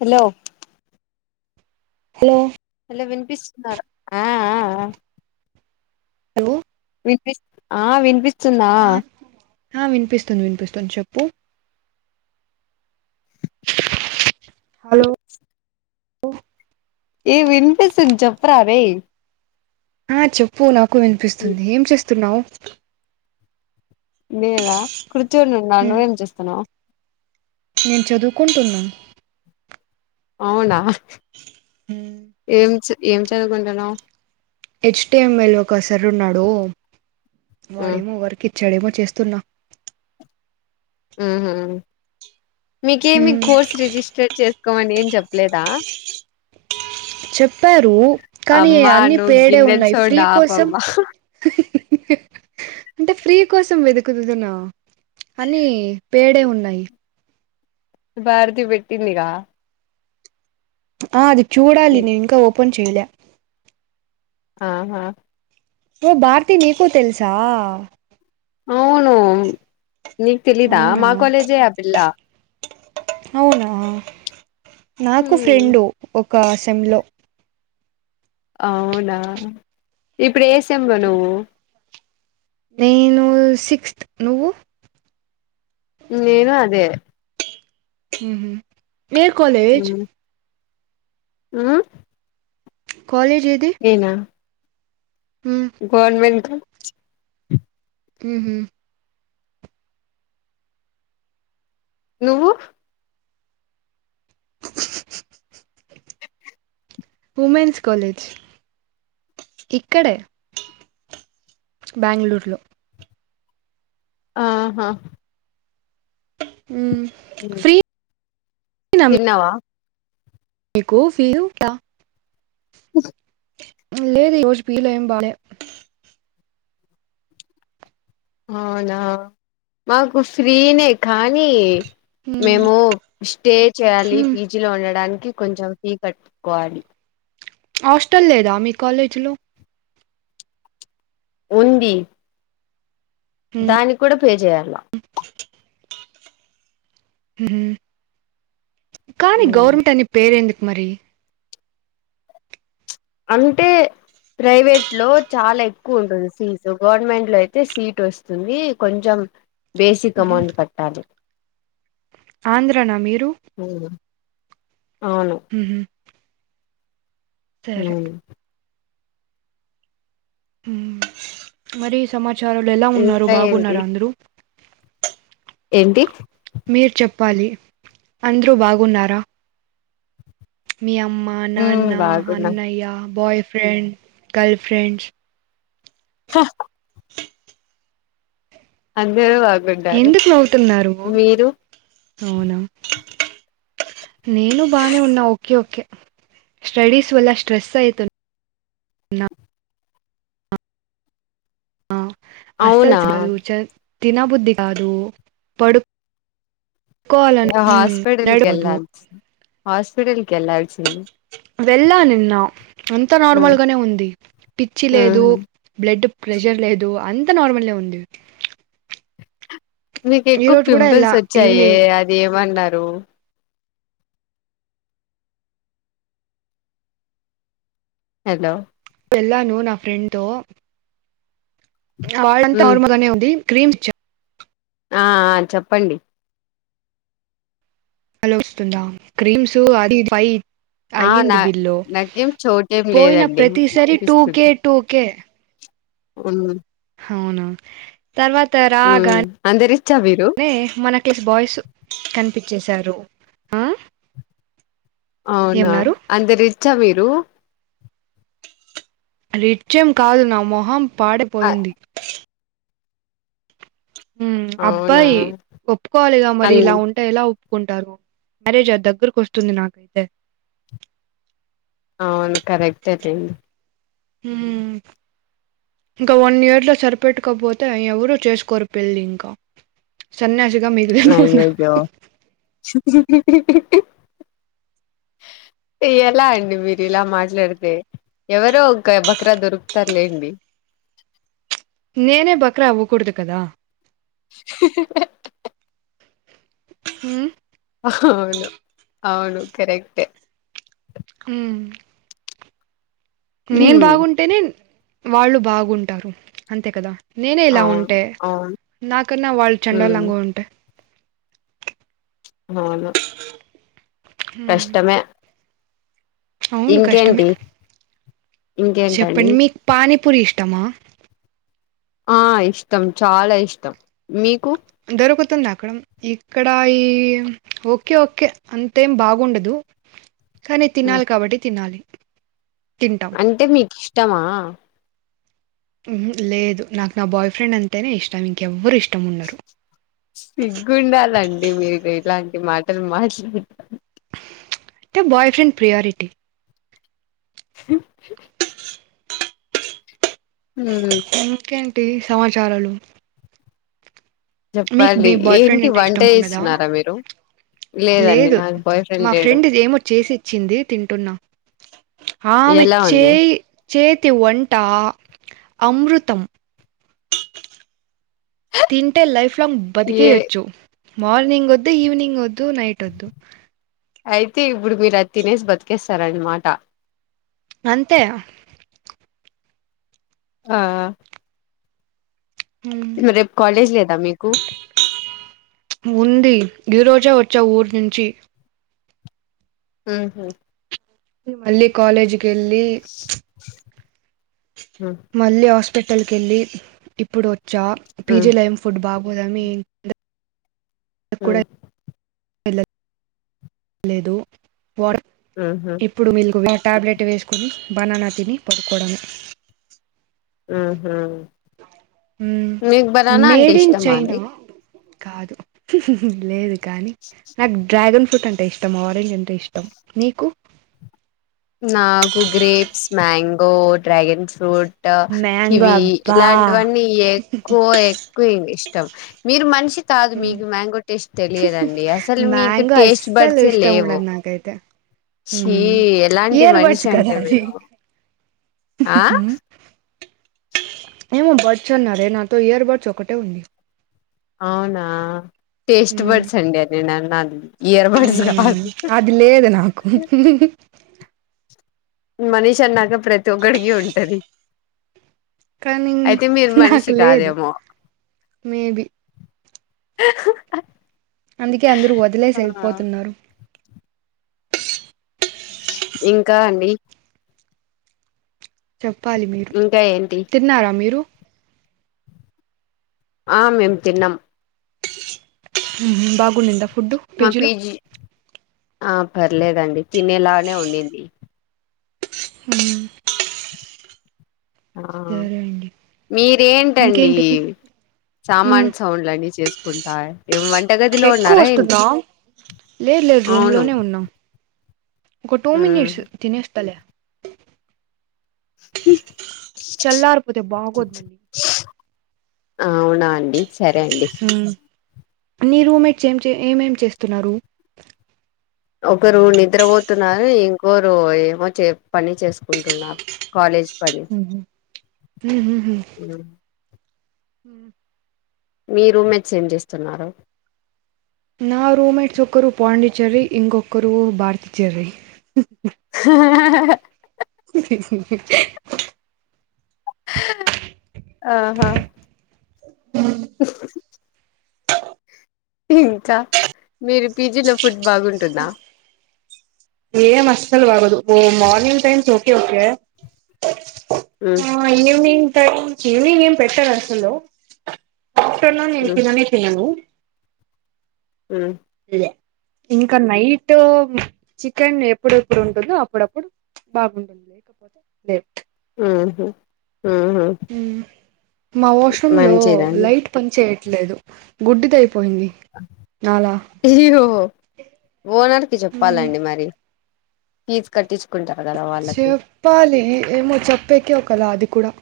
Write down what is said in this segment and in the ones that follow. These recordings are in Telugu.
హలో హాలో ఇలా వినిపిస్తున్నారా ఆ ఆ ఆ హాలో వినిపిస్త్ ఆ వినిపిస్త్ తిన్నా ఆ ఆ వినిపిస్తుంది వినిపిస్తుంది చెప్పు హాలో పో ఈ వినిపిస్తుంది చొప్పురారే ఆ చొప్పు నా క్కు వినిపిస్తుంది ఏం చేస్త్ తున్నావ్ నేనా కూర్చో నున్నా నువ్వేం చేస్తన్నావ్ నేన్ చదువుకుంటున్నా అవ్నా హ్మ్ ఏం చ్ ఏం చదువుకుంటున్నా హెచ్టిఎంఎల్ ఒకసారి ఉన్నాడు వాడే ఉమ్ మోగర చెడేమో చేస్తున్నా ఆ మీకేమి హ్మ్ కోర్స్ రిజిస్టర్ చేసుకోమని ఏం చెప్ పలేదా చెప్పారు కానీ అమ్మా అన్నిీ నువ్వు పేడే గిన్నెలు ఉన్నాయి ఫ్రీ సౌండ్ కోసం ఆపమ్మా అంటే ఫ్రీ కోసం వెతుకుతుదున్నా అని పేడే ఉన్నాయి భారతి పెట్టిందిరా ఆది చూడాలి నేను ఇంకా ఒపన్ చేలే ఆ ఆా ఓ భారతి నీకు తెలుసా అవును నకు తెలీదా అవునా మా కాలేజే అబిల్లా అవునా నాకు ఫ్రెండు ఒక అసెంంలో అవునా ఇ ప్రేసం బనవు నేను సిక్స్త్ నువ్వు నేను అదే హ నేయర్ కాలేజ్ ఆ కాలేజ్ ఏది ఉమ్ గవర్మెంట్ హమ్ నువ్వు ఉమెన్స్ కాలేజ్ ఇక్కడే బెంగళూరులో ఆహా ఫ్రీ తిన్నావా మీకుఫీ లెద్ లేద్ పీజి ఏం బాలే అవునా మాకు ఫ్రీనే కానీ ఉమ్ మేము స్టే చేయాలి ఉమ్. పీజీ లో ఉండడాని కి కొంచం ఫీ కట్టుకోవాలి హాస్టల్ లేదా మీ కాలేజీలో ఉంది దాన్ని కూడ పే చేయాల హ్మ్ కానీ గవర్నమెంట్ అని పేరు ఎందుక మరి అంటే ప్రైవేట్ లో చాలా ఎక్కువ ఉంటుంది ఫీజు గవర్నమెంట్ లో అయితే సీట్ వస్తుంది కొంచెం బేసిక్ అమౌంట్ కట్టాలి ఆంధ్ర నా మీరు అవును ఉహు సరే అవును ఊ మరి సమ చారులు ఎలా ఉన్నారు ఇంకా ఏంటి బాగున్నారా అందరూ ఏంటి ప్పాలి అంద్రూ బాగున్నారా మీ అమ్మ హ్మ్ నాన్న బాగున్నాం అన్నయ్య బాయ్ ఫ్రెండ్ గర్ల్ ఫ్రెండ్స్ అందరూ వా ఎందుకు నవ్వుతున్నారు అవునా నేను బానే ఉన్నా ఓకే ఓకే స్టడీస్ వల్ల స్ట్రెస్ అయితున్ ఆ అసలు అవునా చదు చ తినబుద్ధి కాదు పొడు కోవాలన్ ఉమ్ నడవదు హాస్పిటల్ కి ఎల్లాల్సింది వెళ్ళా నిన్న అంతా నార్మల్ హ్మ్ గానే ఉంది పిచ్చి లేదు హ్మ్ బ్లడ్ ప్రెషర్ లేదు అంత నార్మలే ఉంది మీకు ఈ ఎక్కువ రోజు కూడా ఎలా పింపుల్స్ వచ్చాయే ఈవినింగ్ అది ఏమన్నారు రు హలో వెళ్లాను నా ఫ్రెండ్ తో కాలంతో హ్మ్ నార్మల్గానే ఉంది క్రీమ్ చా ఆ చెప్పండి అలా వస్తుందా క్రీమ్స్ అది పై ఆ నా అయ్యింది బిల్లు నాకేం చోటేం పోయిన లేదండి ప్రతిసరి టూకె టూకే ఉ అవునా తర్వాత రాగా హ్మ్ అంత రిచ్చా మీరు నే మన కేలి బాయ్స్ కనిపి ప్పించేశారు అహ అవునా అంత రిచ్ మీరు లు రిచ్ ఏము కాదు నా మొహం అ పాడిపోయింది అవునా అబ్బాయి ఒప్పుకోవాలిగా మరి అన్ ఇలా ఉంటే ఇలా ఒప్పు ఒప్పుకుంటారు మ్యారేజ్ దగ్గరకు వస్తుంది నాకైతే అవును కరెక్టే లెండి హు ఇంకా వన్ ఇయర్ లో సరిపెట్కపోతే ఎవరు చేసుకోరు పెళ్లి ఇంకా సన్యాసి అయ్యాయో ఎలా అండి మీరు ఇలా మాట్లాడితే ఎవరో ఒకాయే ఒక బక్రా దొరుకుతారు లేండి నేనే బకరా అవ్వకూడదు కదా హు అహ అవును అవును కరెక్టే హు నేను హ్మ్. బాగుంటేనే వాళ్ళు బాగుంటారు అంతే కదా నేనే ఇలా అవును ఉంటే అవును నాకన్నా వాళ్ళ ఉమ్ చండాలంగా ఉంటే అవును ఉమ్ కష్టమే అవును కష్టమే ఇంకేంటి ఇంకేంటండి చెప్పండి మీకు పానీపూరి ఇష్ట మా ఆ ఇష్టం చాలా ఇష్టం మీకు దొరుకుతుంది అక్కడ ఇక్కడ ఈ ఓకే ఓకే అంతేం బాగుండదు కానీ హ్మ్. తినాలి కాబట్టి తినాలి తింటాం అంటే మీకు ఇష్ టమా మ్మ్ హ్మ్ లేదు నాకు నా బాయ్ ఫ్రెండ్ అంటేనే ఇష్టం ఇంకెవ్వరు ఇష్ సిగ్గుండాలండి మీరు ఇలాం మాటలు మాట్లాన్ ప్చ్ టే బాయ్ ఫ్రెండ్ ప్రియారిటీ స హ్మ్ టి సమాచారాలు మీకు చెప్పాలి మీ బాయ్ ఫ్రెండ్ ఏంటి అంటే వంట ఇష్టం ఉండదా, చేస్తున్నారా మీరు లేదండి లేదు నాకు బాయ్ మా లేడు ఫ్రెండ్ ఇది ఏమో చేసి ఇచ్చింది తింటున్నా ఆమె ఎలా ఉంది చేయి చేతి వంట, అమృతం తింటే లైఫ్ ఫ్లం ఏ బతికేయెచ్చు మార్నింగ్ వద్దు ఈవెనింగ్ వద్దు నైట్ వద్దు అయితే ఇప్పుడు మీరు అ తినేసి బతికేస్తారన్నమాట అంతే ఆ ఉమ్, రేపు కాలేజ్ లేదా మీకు ఈరోజే వచ్చ ఊరు నుంచి మ్మ్ హ్మ్ మళ్లీ కాలేజ్ కెళ్లి ప్చ్ ఉ మళ్ళీ హాస్ స్పిటల్ కెళ్ళి ఇప్పుడు చా ఉ పీజి లైమ్ ఫుడ్ బాగోదమీ ఆ వెల్లా లేదు వా ఉహు ఇప్పుడు మీల్కు వ టాబ్లెట్ వేసుకొని బనానా తిని పడుకోడమే ఆహా హ్మ్ మీకు బనానా అంటే మేడ్ ఇన్ ఇష్టమా చైనా అండి కాదు లేదు కానీ నాకు డ్రాగన్ ఫ్రూట్ అంటే ఇష్టం ఆరెంజ్ అంటే ఇష్టం నీకు నాకు grapes mango dragon fruit mango kiwi అబ్బా ఇలాంటివన్నీ ఎక్కువ ఎక్కువంది ఇష్ మీరు మనిషి కాదు మ్మ్. మీకు మ్యాంగో టేస్ట్ తెలియదండి అసలు మీకు మ్యాంగో టేస్ట్ అస్సలు బర్డ్స్ ఇష్టం లేవు ఉండదు నాకైతే చీ హ్మ్ ఇయర్ బర్డ్స్ కదా అవి ఆ ఏమో బడ్స్ అన్నారే నాతో ఇయర్ బడ్స్ ఒకటే ఉంది. అవునా టేస్ట్ హ్మ్ బడ్స్ అండి అది నా నాది ఇయర్బడ్స్ అవునవును కాదు అది లేదు నాకు మనిషి అన్నాక ప్రతి ఒక్కడికి ఉంటది. కానీ అయితే మీరు నాకు మనిషి లేదు కాదేమో మేబి అందుకే అందరూ వదిలేసి ఆ వెళ్పోతున్నారు. ఇంకా అండి చెప్పాలి మీరు ఇంకా ఏంటి తిన్నారా మీరు ఆహ్ మేం తిన్నం. ఊహు బా గునింద ఫుడ్ పీజీ లో ఆహ్ పర్లేదండి తినేలానే ఉండింది హు ఆహ్ సరే అండి మీ ఏ ఏంటండి ఇంకేంటి మ్మ్. సామాన్ సౌండ్లు అన్నీ చేసుకుంటా ఏం వంటగదిలో ఎక్కువ ఉన్నారా ఏంటి వస్తుందా లేదు లేదు రూమ్ అవును. లోనే ఉన్నాం ఒక టూ హ్మ్ మినిట్స్ తినస్తలే చల్లార్పోతే బాగుోద్ మళ ఆహ్ అవునా అండి సరే అండి మ్మ్. నీ రూమ్మేట్స్ ఏం చే ఏమేమీ చేస్తున్నారు. ఒకరు నిద్రపోతున్నారు ఇంకొరు ఏమో చే పని చేసుకుంటున్నారు కాలేజ్ పని హు హు మీ రూమేట్స్ ఎం చేస్తున్నారు. నా రూమ్మేట్స్ ఒక్కరు పాండిచర్రి ఇంకోక్కరు భారతిచర్రి ఆహా ఇంకా మీరు పీజీలో ఫుడ్ బాగుంటుందా. ఎం అస్సలు బాగోదు ఓ మార్నింగ్ టైమ్స్ ఓకే ఓకే ఉమ్ ఆహ్ ఈవినింగ్ [unintelligible] గురించి ఈవినింగ్ ఏం పెట్టారు అసలు బటర్ నాన్ నేను తిననే తినను మ్మ్ ఇదే ఇంకా నైటు చికెన్ ఎప్పుడెప్పుడు ఉంటుందో అప్పుడప్పుడు బాగుంటుంది లేకపోతే లే హ్మ్ హు మ్మ్ వాష్ రూమ్ లో మంచిదండి లైట్ పని చేయి ట్లేదు గుడ్డి అయ్యి ఓనర్ కి జెప్పాలండి మరి ఫీజ్ కట్టిచ్ చెప్పాలి ఏమో చెప్పేకి ఒకలా అది కూడా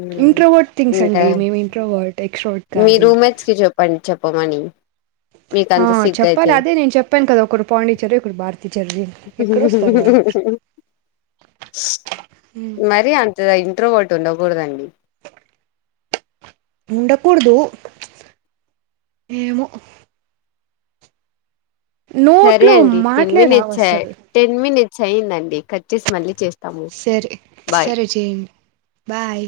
ఉమ్ ఇంట్రోవర్ట్ థింగ్స్ ఇంకా అండి మేము ఇంట్రోవర్ట్, ఎక్స్ట్రావట్ మీ కాదు, రూమ్మేట్స్ కి చెప్పండి చెప్పమని మీకు హా అంత సిగ్గు చెప్పాలి అయితే అదే నేను చెప్పాను కదా, ఒకరు పాండిచ్చేరి ఒకర్ భారత్. మరి అంత ధై ఇంట్రోవాట్ ఉండకూడదండి ఉండకూడదు ఏమో సరే నోట్లో అండి మాట్లే రావు అసలు చయిందినండి కట్ చేసి మళ్ళీ చేస్ సరే సరే చేయండి బాయ్